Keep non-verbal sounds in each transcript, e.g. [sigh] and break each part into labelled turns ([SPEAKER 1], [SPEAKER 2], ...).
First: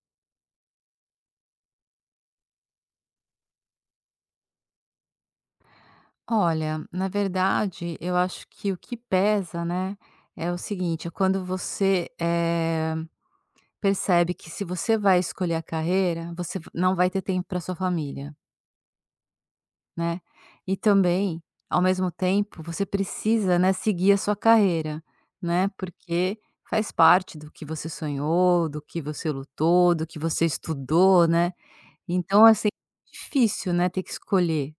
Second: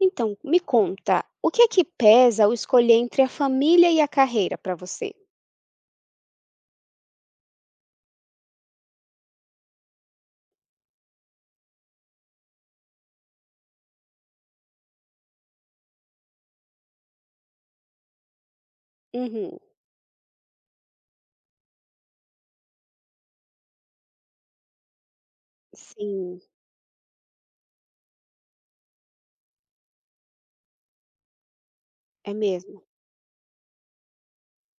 [SPEAKER 1] Então, me conta, o que é que pesa ao escolher entre a família e a carreira para você?
[SPEAKER 2] Olha, na verdade, eu acho que o que pesa, né, é o seguinte, é quando você, percebe que se você vai escolher a carreira, você v não vai ter tempo para sua família,
[SPEAKER 1] Uhum,
[SPEAKER 2] né. E também, ao mesmo tempo, você precisa, né, seguir a sua carreira, né, porque
[SPEAKER 1] sim,
[SPEAKER 2] faz parte do que você sonhou, do que você lutou, do que você estudou, né.
[SPEAKER 1] é
[SPEAKER 2] Então, assim,
[SPEAKER 1] mesmo.
[SPEAKER 2] é difícil, né, ter que escolher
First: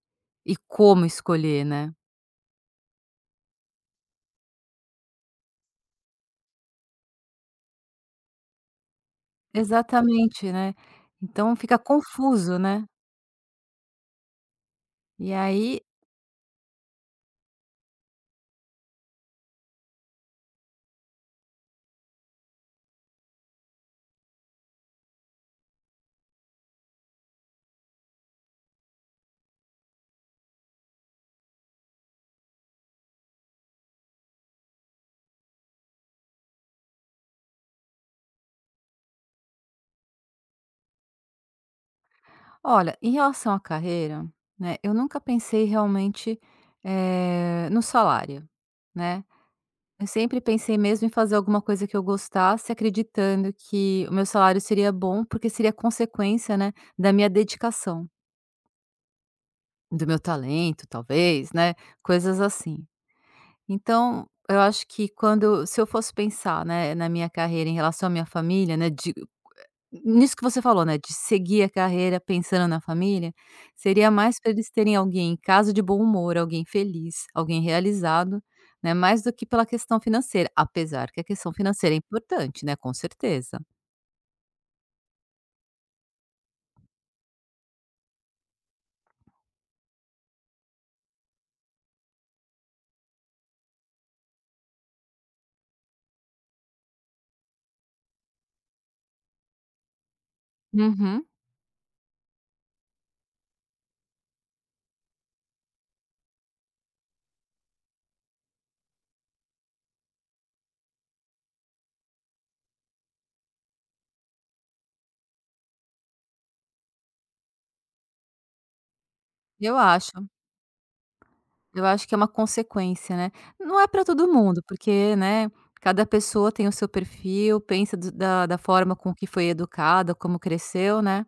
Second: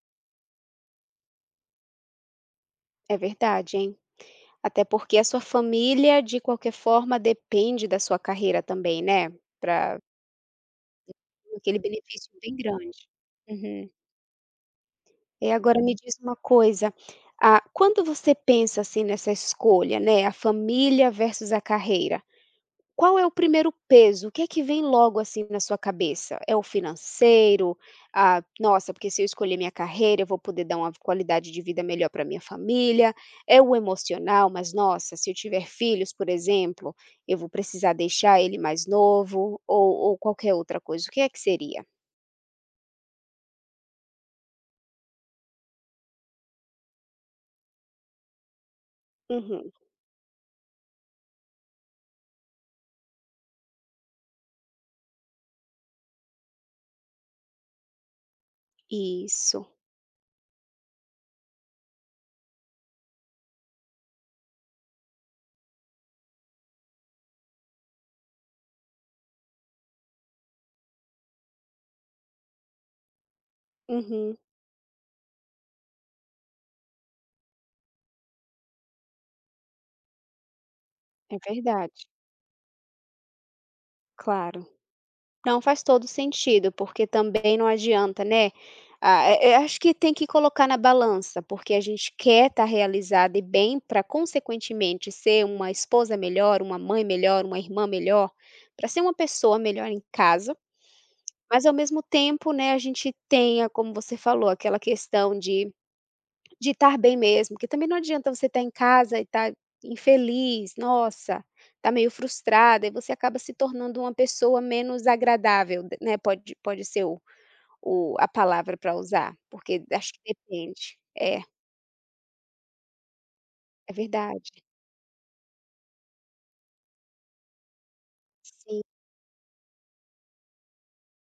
[SPEAKER 2] e como escolher, né.
[SPEAKER 1] É verdade, hein? Até porque a sua família, de qualquer forma, depende da sua carreira também, né? Para
[SPEAKER 2] Exatamente, né. Então
[SPEAKER 1] aquele
[SPEAKER 2] fica
[SPEAKER 1] benefício bem
[SPEAKER 2] confuso, né.
[SPEAKER 1] grande. Uhum.
[SPEAKER 2] E
[SPEAKER 1] E agora
[SPEAKER 2] aí
[SPEAKER 1] me diz uma coisa, ah, quando você pensa assim nessa escolha, né? A família versus a carreira. Qual é o primeiro peso? O que é que vem logo, assim, na sua cabeça? É o financeiro? Ah, nossa, porque se eu escolher minha carreira, eu vou poder dar uma qualidade de vida melhor para minha família. É o emocional, mas nossa, se eu tiver filhos, por exemplo, eu vou precisar deixar ele mais novo ou qualquer outra coisa. O que é que seria?
[SPEAKER 2] olha, em relação à carreira, né, eu nunca pensei realmente, no salário, né.
[SPEAKER 1] Uhum.
[SPEAKER 2] Eu sempre pensei mesmo em fazer alguma coisa que eu gostasse, acreditando que o meu salário seria bom, porque seria consequência, né, da minha dedicação,
[SPEAKER 1] Isso.
[SPEAKER 2] do meu talento talvez, né, coisas assim. Então, eu acho que quando se eu fosse pensar, né, na minha carreira em relação à minha família, né, de nisso que você falou, né, de seguir a carreira pensando na família, seria
[SPEAKER 1] Uhum.
[SPEAKER 2] mais para eles terem alguém em casa de bom humor, alguém feliz, alguém realizado, né, mais do que pela questão financeira, apesar que a
[SPEAKER 1] É
[SPEAKER 2] questão financeira é
[SPEAKER 1] verdade.
[SPEAKER 2] importante, né, com certeza.
[SPEAKER 1] Claro. Não, faz todo sentido, porque também não adianta, né, ah, acho que tem que colocar na balança, porque a gente quer estar realizada e bem para consequentemente ser uma esposa melhor, uma mãe melhor, uma irmã melhor, para ser uma pessoa melhor em casa,
[SPEAKER 2] Uhum.
[SPEAKER 1] mas ao mesmo tempo, né, a gente tenha, como você falou, aquela questão de estar bem mesmo, porque também não adianta você estar em casa e estar infeliz, nossa, tá meio frustrada, e você acaba se tornando uma pessoa menos agradável, d né, pode ser o a palavra para usar,
[SPEAKER 2] Eu
[SPEAKER 1] porque acho
[SPEAKER 2] acho,
[SPEAKER 1] que depende. É,
[SPEAKER 2] eu acho que é uma consequência, né. Não é
[SPEAKER 1] é
[SPEAKER 2] para todo
[SPEAKER 1] verdade.
[SPEAKER 2] mundo, porque, né, cada pessoa tem o seu perfil, pensa do da da
[SPEAKER 1] Sim,
[SPEAKER 2] forma com que foi educada, como cresceu, né.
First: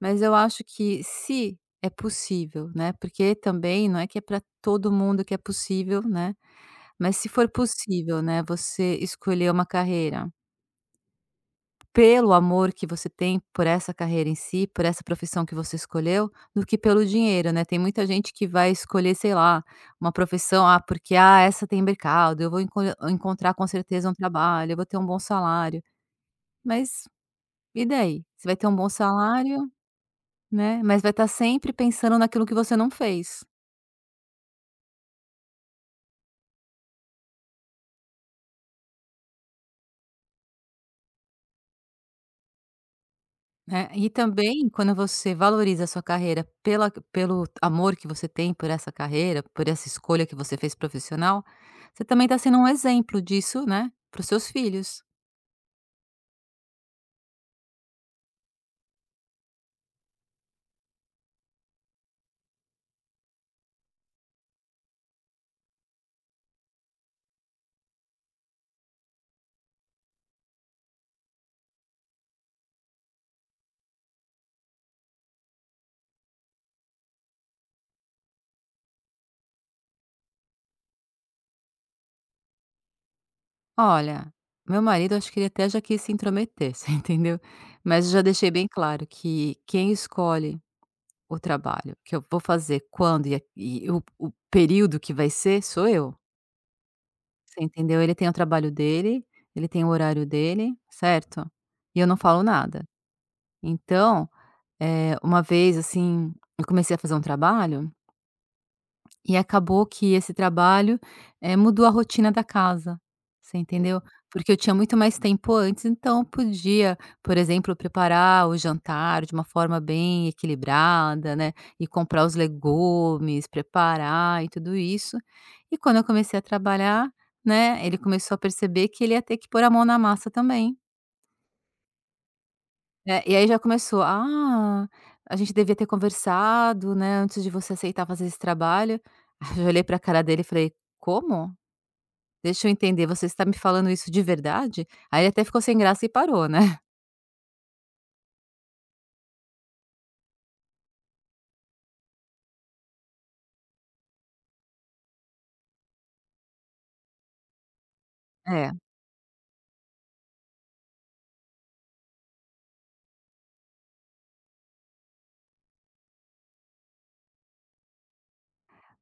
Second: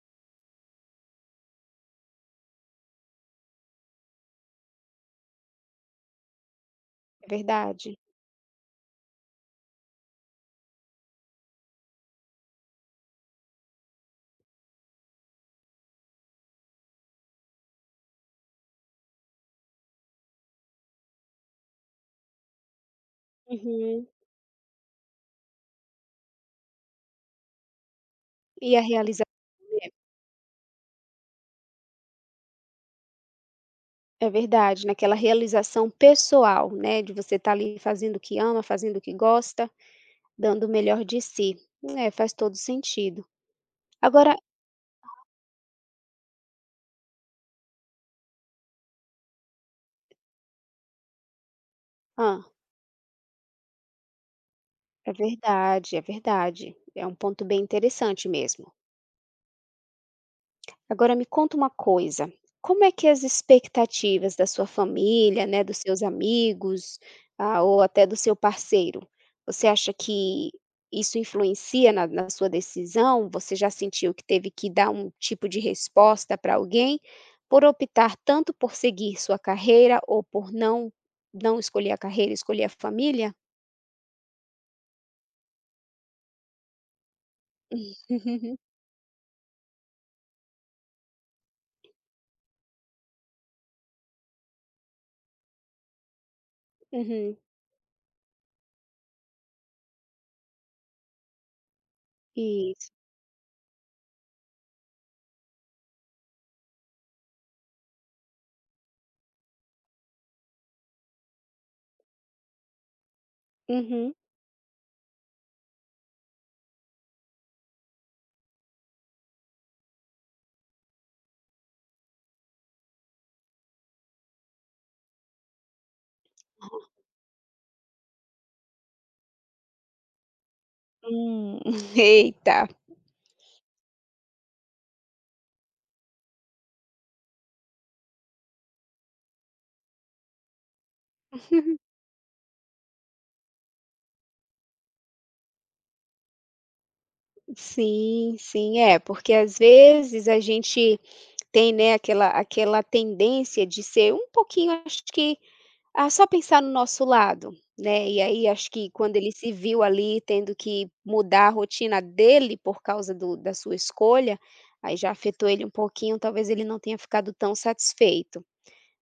[SPEAKER 2] Mas eu acho que se é possível, né, porque também não é que é para todo mundo que é possível, né, mas
[SPEAKER 1] é
[SPEAKER 2] se for
[SPEAKER 1] verdade.
[SPEAKER 2] possível, né, você escolher uma carreira pelo amor que você tem por essa carreira em si, por essa profissão que você escolheu, do que pelo dinheiro, né. Tem muita gente que vai escolher, sei lá, uma profissão, ah, porque, ah, essa tem mercado, eu vou encontrar com
[SPEAKER 1] Uhum.
[SPEAKER 2] certeza um trabalho, eu vou ter um bom salário. Mas e daí? Você vai ter um
[SPEAKER 1] E a
[SPEAKER 2] bom
[SPEAKER 1] realização,
[SPEAKER 2] salário.
[SPEAKER 1] né.
[SPEAKER 2] Né, mas vai estar sempre pensando naquilo que você não fez,
[SPEAKER 1] É verdade, naquela realização pessoal, né, de você estar ali fazendo o que ama, fazendo o que gosta, dando o melhor de si. É, faz todo sentido.
[SPEAKER 2] né. E
[SPEAKER 1] Agora,
[SPEAKER 2] também quando você valoriza a sua carreira pela pelo amor que você tem por essa carreira, por essa escolha que você fez profissional, você também
[SPEAKER 1] hã?
[SPEAKER 2] está sendo um exemplo disso, né, para os seus filhos.
[SPEAKER 1] É verdade, é verdade. É um ponto bem interessante mesmo. Agora me conta uma coisa, como é que as expectativas da sua família, né, dos seus amigos, ah, ou até do seu parceiro, você acha que isso influencia na sua decisão? Você já sentiu que teve que dar um tipo de resposta para alguém por optar tanto por seguir sua carreira ou por não escolher a carreira, escolher a família?
[SPEAKER 2] "Olha, meu marido acho que ele até já quis se intrometer", [laughs] você entendeu. Mas eu já deixei
[SPEAKER 1] [laughs]
[SPEAKER 2] bem claro que quem escolhe o trabalho que eu vou fazer, quando e o período que vai ser, sou eu.
[SPEAKER 1] Uhum,
[SPEAKER 2] Você entendeu? Ele tem o trabalho dele, ele tem o horário dele, certo? E eu não falo nada.
[SPEAKER 1] isso.
[SPEAKER 2] Então, uma vez, assim, eu comecei a fazer um trabalho e acabou que esse trabalho, mudou a rotina da casa, você entendeu?
[SPEAKER 1] Uhum.
[SPEAKER 2] Porque eu tinha muito mais tempo antes, então eu podia, por exemplo, preparar o jantar de uma forma bem equilibrada, né, e comprar os legumes, preparar e tudo isso. E quando eu comecei a trabalhar, né, ele começou a perceber que ele ia ter que pôr a mão na massa também.
[SPEAKER 1] Hum, [laughs] eita.
[SPEAKER 2] É, e aí já começou: "Ah, a gente devia ter conversado, né, antes de você aceitar fazer esse trabalho". [laughs] Aí eu olhei pra cara dele e falei: "Como? Deixa eu entender, você está me falando isso de verdade?". Aí ele até ficou sem graça e parou, né. [laughs]
[SPEAKER 1] Sim, sim, é, porque às vezes a gente tem, né, aquela tendência de ser um pouquinho, acho que, ah, só pensar no nosso lado, né, e aí
[SPEAKER 2] É,
[SPEAKER 1] acho que quando ele se viu ali tendo que mudar a rotina dele por causa do da sua escolha, aí já afetou ele um pouquinho, talvez ele não tenha ficado tão satisfeito.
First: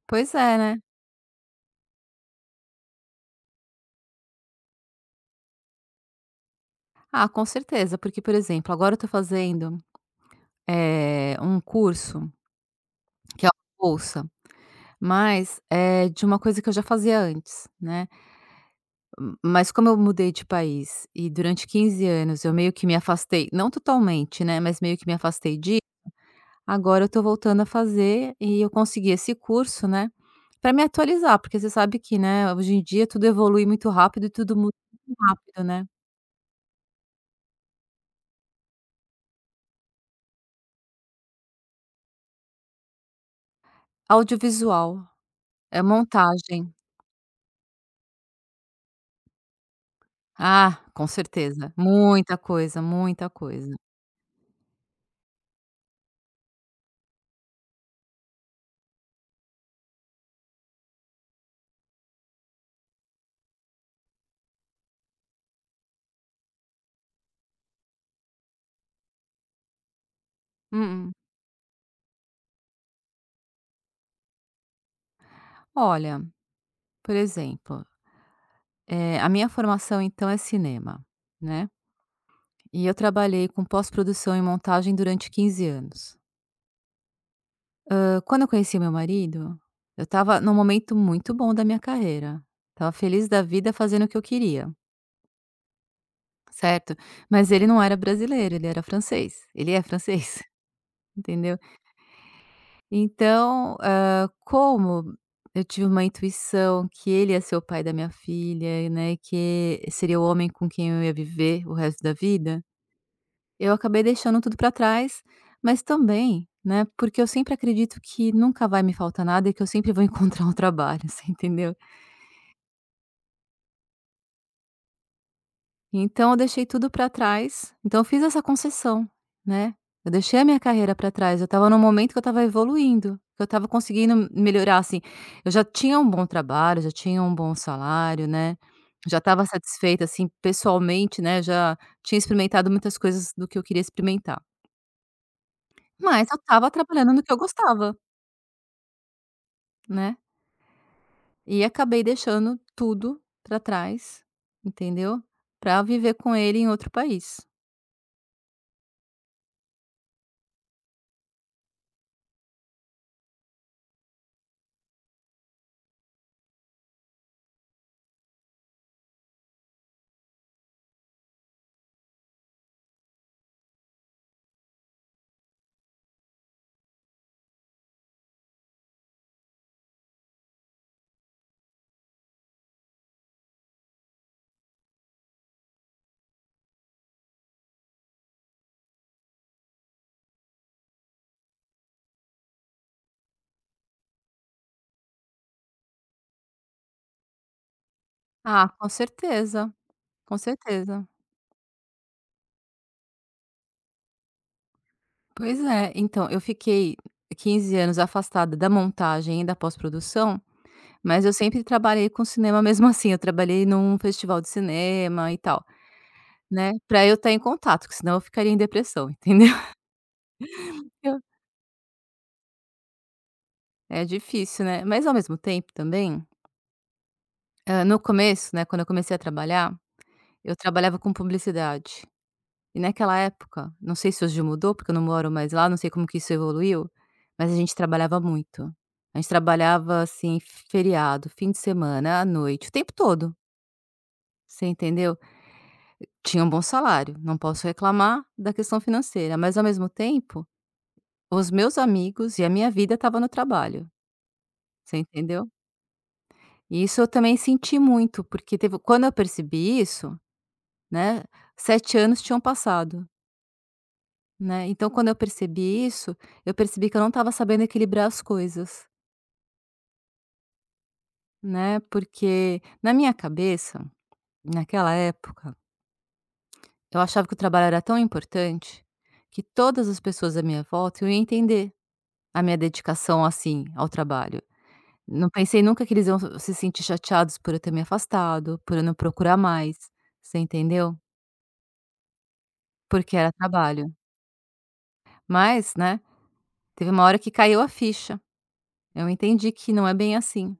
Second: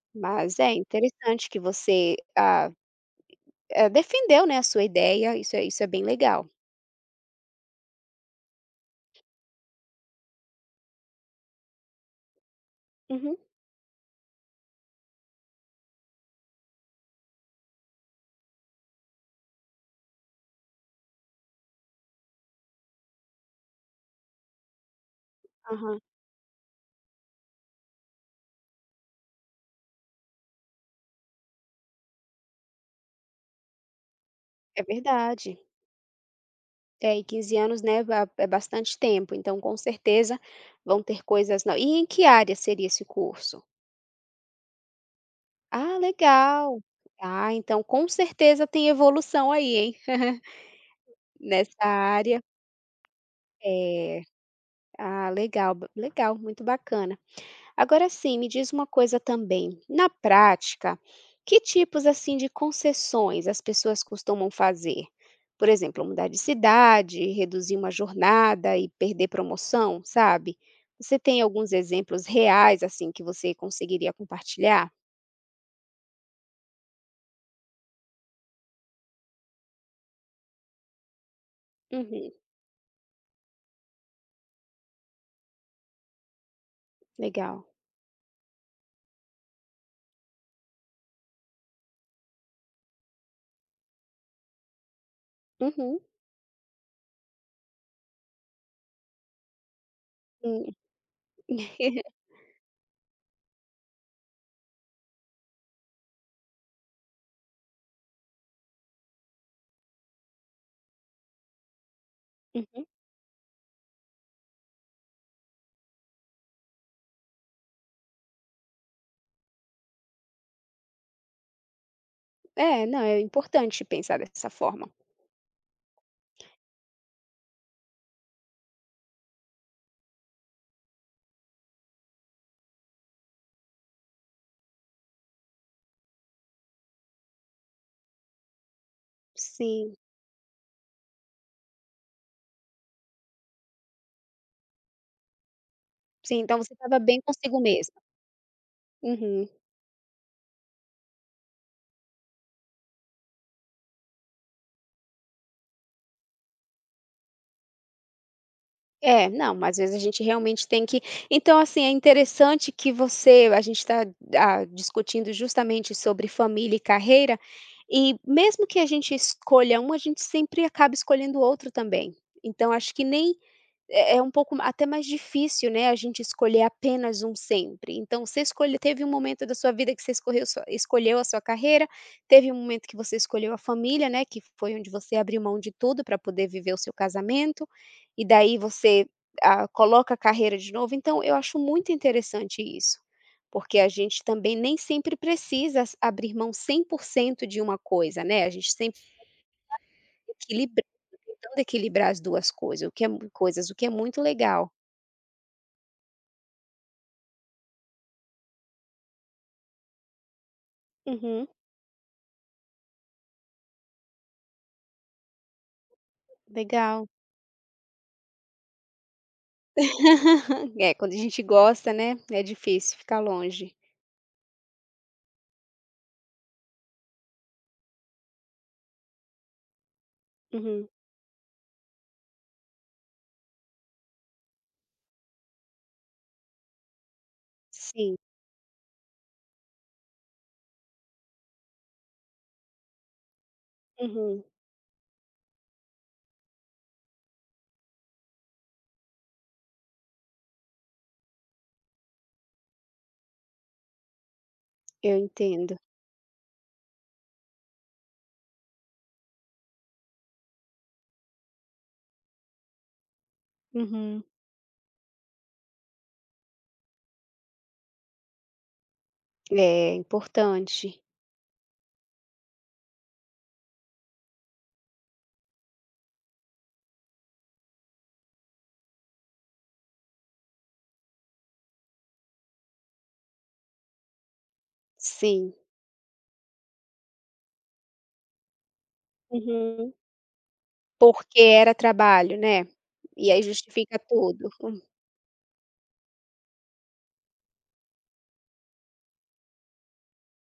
[SPEAKER 2] pois
[SPEAKER 1] Mas
[SPEAKER 2] é,
[SPEAKER 1] é
[SPEAKER 2] né.
[SPEAKER 1] interessante que você, ah, defendeu, né, a sua ideia, isso é bem legal.
[SPEAKER 2] Ah, com certeza, porque, por exemplo, agora eu tô fazendo, um curso
[SPEAKER 1] Uhum.
[SPEAKER 2] que é uma bolsa, mas é de uma coisa que eu já fazia antes, né. M mas como eu mudei de país e durante 15 anos eu meio que me afastei, não totalmente, né, mas meio que me afastei de, agora eu tô voltando a fazer e eu consegui esse curso, né, pra me atualizar, porque você sabe que, né, hoje em dia tudo evolui muito rápido e tudo muda
[SPEAKER 1] É
[SPEAKER 2] muito
[SPEAKER 1] verdade.
[SPEAKER 2] rápido, né.
[SPEAKER 1] É, e 15 anos, né, ba é bastante tempo, então com certeza vão ter coisas no e em que área seria esse curso?
[SPEAKER 2] Audiovisual, é
[SPEAKER 1] Ah,
[SPEAKER 2] montagem.
[SPEAKER 1] legal. Ah, então com certeza tem evolução aí, hein, [laughs]
[SPEAKER 2] Ah, com certeza,
[SPEAKER 1] nessa
[SPEAKER 2] muita
[SPEAKER 1] área.
[SPEAKER 2] coisa, muita coisa.
[SPEAKER 1] É. Ah, legal, b legal, muito bacana. Agora sim, me diz uma coisa também. Na prática, que tipos assim de concessões as pessoas costumam fazer? Por exemplo, mudar de cidade, reduzir uma jornada e perder promoção, sabe?
[SPEAKER 2] Mm.
[SPEAKER 1] Você tem alguns exemplos reais assim que você conseguiria compartilhar?
[SPEAKER 2] Olha, por exemplo, a minha formação então é cinema, né?
[SPEAKER 1] Uhum,
[SPEAKER 2] E eu trabalhei com pós-produção e montagem durante 15 anos.
[SPEAKER 1] legal.
[SPEAKER 2] Ah, quando eu conheci meu marido, eu estava num momento muito bom da minha carreira. Estava feliz da vida fazendo o que eu queria.
[SPEAKER 1] Uhum,
[SPEAKER 2] Certo. Mas ele não era brasileiro, ele era francês. Ele é francês,
[SPEAKER 1] hum.
[SPEAKER 2] [laughs] entendeu.
[SPEAKER 1] [laughs]
[SPEAKER 2] Então, como eu tive uma intuição que ele ia ser o pai da minha filha, né, que seria o homem com quem eu ia viver o resto da vida,
[SPEAKER 1] Uhum.
[SPEAKER 2] eu acabei deixando tudo para trás, mas também, né, porque eu sempre acredito que nunca vai me faltar nada e que eu sempre vou [laughs] encontrar um trabalho, [laughs] você entendeu?
[SPEAKER 1] É, não, é importante pensar dessa forma.
[SPEAKER 2] Então eu deixei tudo para trás, então eu fiz essa concessão, né. Eu deixei a minha carreira para trás, eu estava num momento que eu estava evoluindo, que eu estava conseguindo melhorar, assim, eu já tinha um bom trabalho, já tinha um bom salário, né, já estava
[SPEAKER 1] Sim,
[SPEAKER 2] satisfeita, assim, pessoalmente, né, já tinha experimentado muitas coisas do que eu queria experimentar. Mas eu
[SPEAKER 1] sim, então
[SPEAKER 2] estava
[SPEAKER 1] você estava
[SPEAKER 2] trabalhando
[SPEAKER 1] bem
[SPEAKER 2] no que eu
[SPEAKER 1] consigo
[SPEAKER 2] gostava,
[SPEAKER 1] mesma. Uhum.
[SPEAKER 2] né, e acabei deixando tudo para trás, entendeu, para viver com ele em outro país.
[SPEAKER 1] É, não, mas às vezes a gente realmente tem que então, assim, é interessante que você a gente está discutindo justamente sobre família e carreira, e mesmo que a gente escolha um, a gente sempre acaba escolhendo outro também. Então acho que nem é um pouco até mais difícil, né, a gente escolher apenas um sempre. Então você escolhe teve um momento da sua vida que você escorreu sua escolheu a sua carreira, teve um momento que você escolheu a família, né, que foi onde você abriu mão de tudo para poder viver o seu casamento, e daí você, ah, coloca a carreira de novo. Então eu acho muito interessante isso, porque a gente também nem sempre precisa s abrir mão 100% de uma coisa, né, a
[SPEAKER 2] Ah,
[SPEAKER 1] gente
[SPEAKER 2] com
[SPEAKER 1] sempre
[SPEAKER 2] certeza. Com
[SPEAKER 1] equilibra
[SPEAKER 2] certeza.
[SPEAKER 1] tentando equilibrar as 2 coisas, o que é mui coisas, o que é muito legal.
[SPEAKER 2] Pois é, então, eu fiquei 15 anos afastada da montagem e da pós-produção, mas eu
[SPEAKER 1] Uhum,
[SPEAKER 2] sempre trabalhei com cinema mesmo [laughs] assim, eu trabalhei num festival de cinema e tal, né, pra
[SPEAKER 1] legal.
[SPEAKER 2] eu estar em contato, que senão eu ficaria em depressão, entendeu.
[SPEAKER 1] [laughs] É, quando a
[SPEAKER 2] [laughs]
[SPEAKER 1] gente gosta, né, é difícil ficar longe.
[SPEAKER 2] É difícil, né. Mas ao mesmo tempo também, no começo, né, quando eu comecei a trabalhar, eu
[SPEAKER 1] Uhum,
[SPEAKER 2] trabalhava com publicidade. E naquela época, não sei se hoje mudou, porque eu não moro mais lá, não sei como que isso evoluiu, mas a gente
[SPEAKER 1] sim,
[SPEAKER 2] trabalhava muito. A gente trabalhava, assim, feriado, fim de semana, à noite, o tempo todo,
[SPEAKER 1] uhum,
[SPEAKER 2] você entendeu? Tinha um bom salário, não posso reclamar da questão financeira, mas ao mesmo tempo, os meus amigos e a minha vida estavam no trabalho, você
[SPEAKER 1] eu
[SPEAKER 2] entendeu?
[SPEAKER 1] entendo.
[SPEAKER 2] E isso eu também senti muito, porque teve quando eu percebi isso, né, 7 anos tinham passado.
[SPEAKER 1] Uhum.
[SPEAKER 2] Né, então quando eu percebi isso, eu percebi que eu não estava sabendo equilibrar as coisas,
[SPEAKER 1] É importante,
[SPEAKER 2] né, porque na minha cabeça, naquela época, eu achava que o trabalho era tão importante, que todas as pessoas à minha volta iam entender a minha dedicação, assim, ao trabalho. Não
[SPEAKER 1] sim.
[SPEAKER 2] pensei nunca que eles iam se sentir chateados por eu ter me afastado, por eu não procurar mais,
[SPEAKER 1] Uhum.
[SPEAKER 2] você entendeu?
[SPEAKER 1] Porque era trabalho, né,
[SPEAKER 2] Porque
[SPEAKER 1] e
[SPEAKER 2] era
[SPEAKER 1] aí
[SPEAKER 2] trabalho.
[SPEAKER 1] justifica tudo.
[SPEAKER 2] Mas, né, teve uma hora que caiu a ficha, eu entendi que não é bem assim.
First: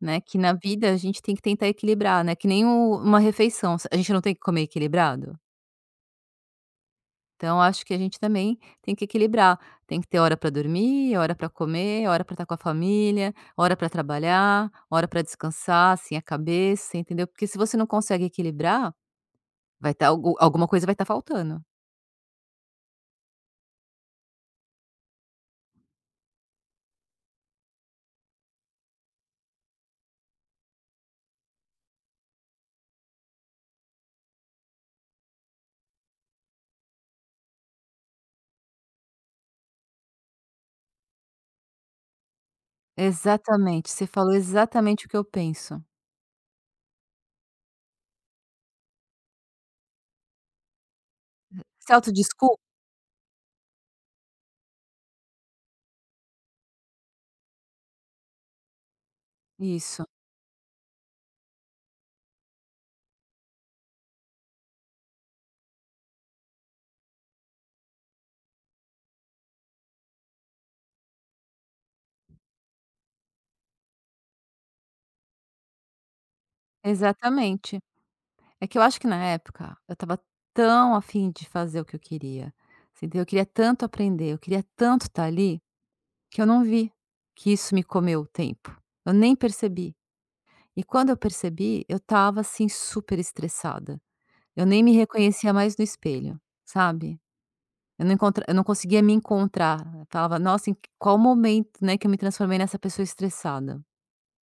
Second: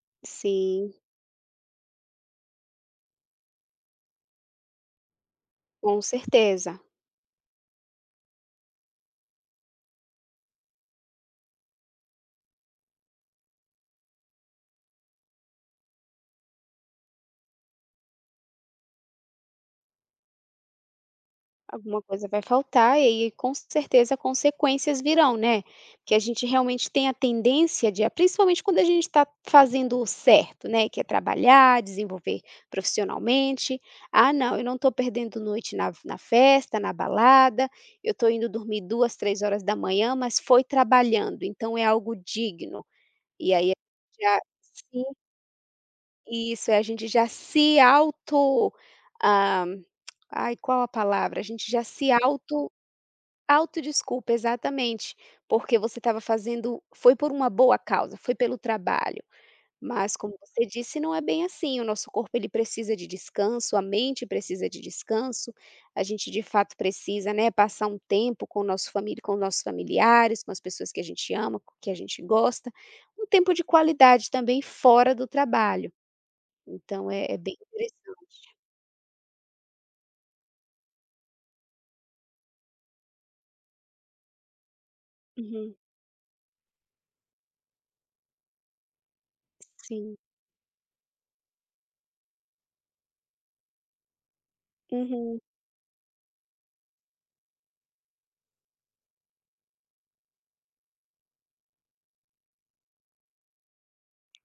[SPEAKER 2] Né, que na vida
[SPEAKER 1] Sim,
[SPEAKER 2] a gente tem que tentar equilibrar, né, que nem o uma refeição, a gente não tem que comer equilibrado?
[SPEAKER 1] com certeza.
[SPEAKER 2] Então acho que a gente também tem que equilibrar, tem que ter hora para dormir, hora para comer, hora para estar com a família, hora para trabalhar, hora para descansar, assim, a cabeça, entendeu? Porque se você não consegue equilibrar, vai estar alguma coisa vai estar faltando.
[SPEAKER 1] Alguma coisa vai faltar, e aí com certeza consequências virão, né. Porque a gente realmente tem a tendência de principalmente quando a gente está fazendo o certo, né, que é trabalhar, desenvolver profissionalmente: "Ah não, eu não estou perdendo noite na festa, na balada, eu estou indo dormir duas três horas da manhã mas foi trabalhando, então é algo digno". E aí a
[SPEAKER 2] Exatamente, você
[SPEAKER 1] gente
[SPEAKER 2] falou
[SPEAKER 1] já sim,
[SPEAKER 2] exatamente o que eu penso.
[SPEAKER 1] isso, é, a gente já se auto, ah, ai qual a palavra? A gente já
[SPEAKER 2] Se
[SPEAKER 1] se
[SPEAKER 2] autodesculpa
[SPEAKER 1] auto. Autodesculpa, exatamente, porque você estava fazendo foi por uma boa causa, foi pelo trabalho,
[SPEAKER 2] isso,
[SPEAKER 1] mas como você disse, não é bem assim, o nosso corpo ele precisa de descanso, a mente precisa de descanso, a gente de fato precisa, né, passar um tempo com o nosso família com os nossos familiares, com as pessoas que a gente ama, co que a gente gosta, um tempo de qualidade também fora do trabalho, então é bem
[SPEAKER 2] exatamente.
[SPEAKER 1] interessante.
[SPEAKER 2] É que eu acho que na época eu estava tão afim de fazer o que eu queria, você entendeu? Eu queria tanto aprender, eu queria tanto estar ali,
[SPEAKER 1] Uhum.
[SPEAKER 2] que eu não vi que isso me comeu o tempo. Eu nem percebi.
[SPEAKER 1] Sim.
[SPEAKER 2] E quando eu percebi, eu estava, assim, super estressada. Eu nem me
[SPEAKER 1] Uhum.
[SPEAKER 2] reconhecia mais no espelho, sabe? Eu não conseguia me encontrar. Eu falava: "Nossa, em qual momento, né, que eu me transformei nessa pessoa estressada?".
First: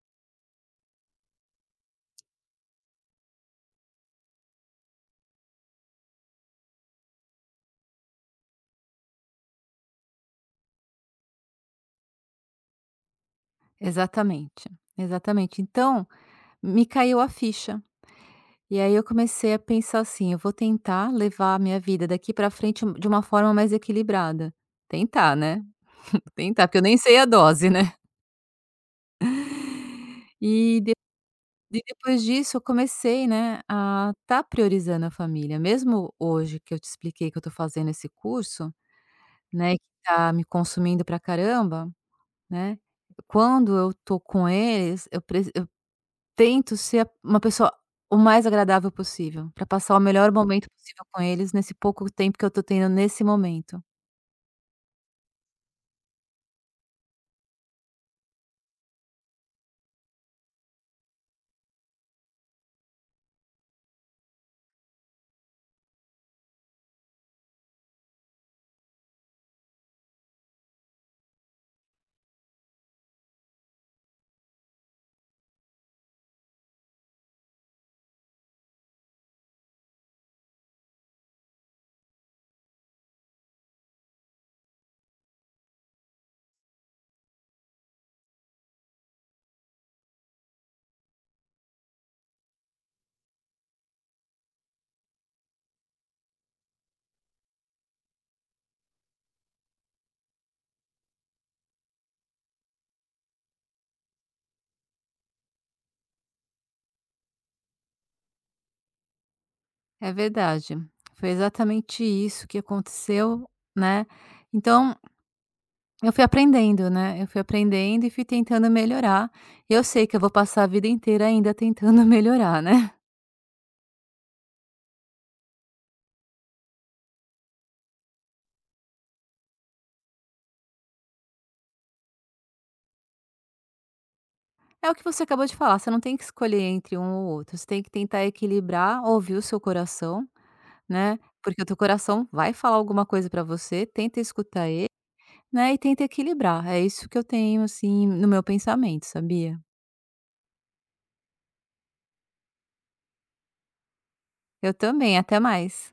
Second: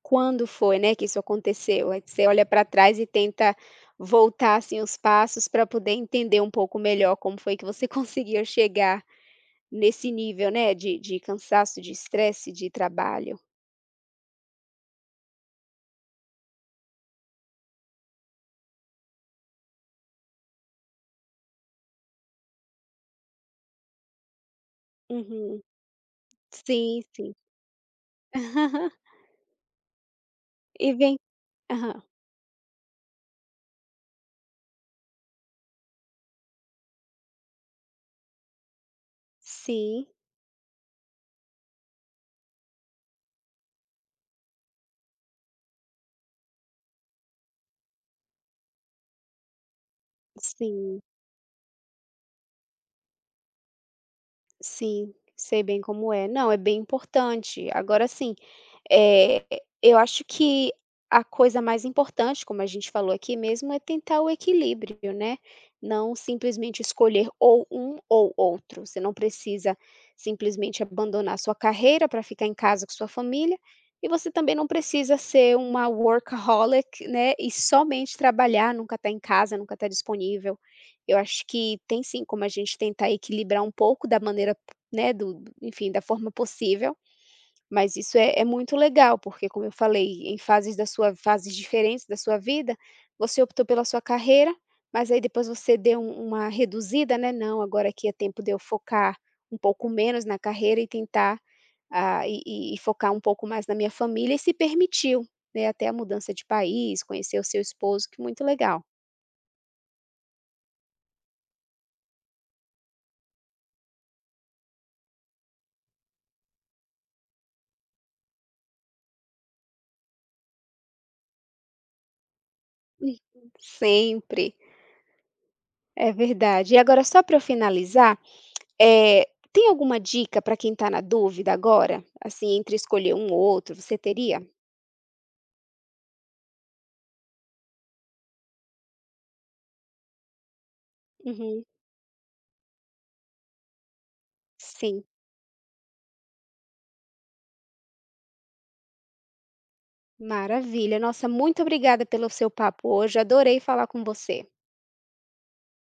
[SPEAKER 1] Quando foi, né, que isso aconteceu? Aí você olha para trás e tenta voltar, assim, os passos para poder entender um pouco melhor como foi que você [laughs] conseguiu chegar nesse nível, né, de cansaço, de estresse, de trabalho.
[SPEAKER 2] Exatamente, exatamente. Então, me caiu a ficha. E aí eu comecei a pensar assim: "Eu vou tentar levar a minha vida daqui pra frente de uma forma mais equilibrada". Tentar,
[SPEAKER 1] Uhum.
[SPEAKER 2] né, tentar, porque eu nem
[SPEAKER 1] Sim,
[SPEAKER 2] sei a
[SPEAKER 1] sim.
[SPEAKER 2] dose, né.
[SPEAKER 1] [laughs]
[SPEAKER 2] [laughs] E
[SPEAKER 1] E
[SPEAKER 2] de
[SPEAKER 1] vem
[SPEAKER 2] e
[SPEAKER 1] aham.
[SPEAKER 2] depois disso eu comecei, né, a estar priorizando a família. Mesmo hoje que eu te expliquei que eu tô fazendo esse curso, né, que
[SPEAKER 1] Sim,
[SPEAKER 2] tá me consumindo pra caramba, né, quando eu tô com eles, eu tento ser a uma pessoa o mais agradável possível, para passar o melhor momento
[SPEAKER 1] sim.
[SPEAKER 2] possível com eles nesse pouco tempo que eu tô tendo nesse momento.
[SPEAKER 1] Sim, sei bem como é. Não, é bem importante. Agora sim, eh, eu acho que a coisa mais importante, como a gente falou aqui mesmo, é tentar o equilíbrio, né. Não simplesmente escolher ou um ou outro. Você não precisa simplesmente abandonar sua carreira para ficar em casa com sua família, e você também não precisa ser uma workaholic, né, e somente trabalhar, nunca estar em casa, nunca estar disponível. Eu acho que tem sim como a gente tentar equilibrar um pouco da maneira né, do enfim, da forma possível, mas isso é muito legal, porque como eu falei, fases diferentes da sua vida, você optou pela sua carreira, mas aí depois você deu uma reduzida, né, "Não, agora aqui é tempo de eu focar um pouco menos na carreira e tentar, ah, e focar um pouco mais na minha família", e se permitiu, né, até a mudança de país, conhecer o seu esposo, que muito legal.
[SPEAKER 2] É verdade, foi exatamente isso que aconteceu, né. Então, eu fui aprendendo, né, eu fui aprendendo e fui tentando melhorar, e eu sei que eu vou passar a vida inteira ainda tentando [laughs] melhorar, né.
[SPEAKER 1] Sempre, é verdade. E agora só para eu finalizar, Eh, tem alguma dica para quem está na dúvida agora? Assim, entre escolher um ou outro, você teria?
[SPEAKER 2] É o que você acabou de falar, você não tem que escolher entre um ou outro, você tem que tentar equilibrar, ouvir o seu coração, né, porque
[SPEAKER 1] Uhum,
[SPEAKER 2] o teu coração vai falar alguma coisa pra você, tenta escutar.
[SPEAKER 1] sim,
[SPEAKER 2] Né, e tenta equilibrar, é isso que eu tenho, assim, no meu pensamento, sabia?
[SPEAKER 1] maravilha. Nossa, muito obrigada pelo seu papo hoje, adorei falar com você.
[SPEAKER 2] Eu também, até mais.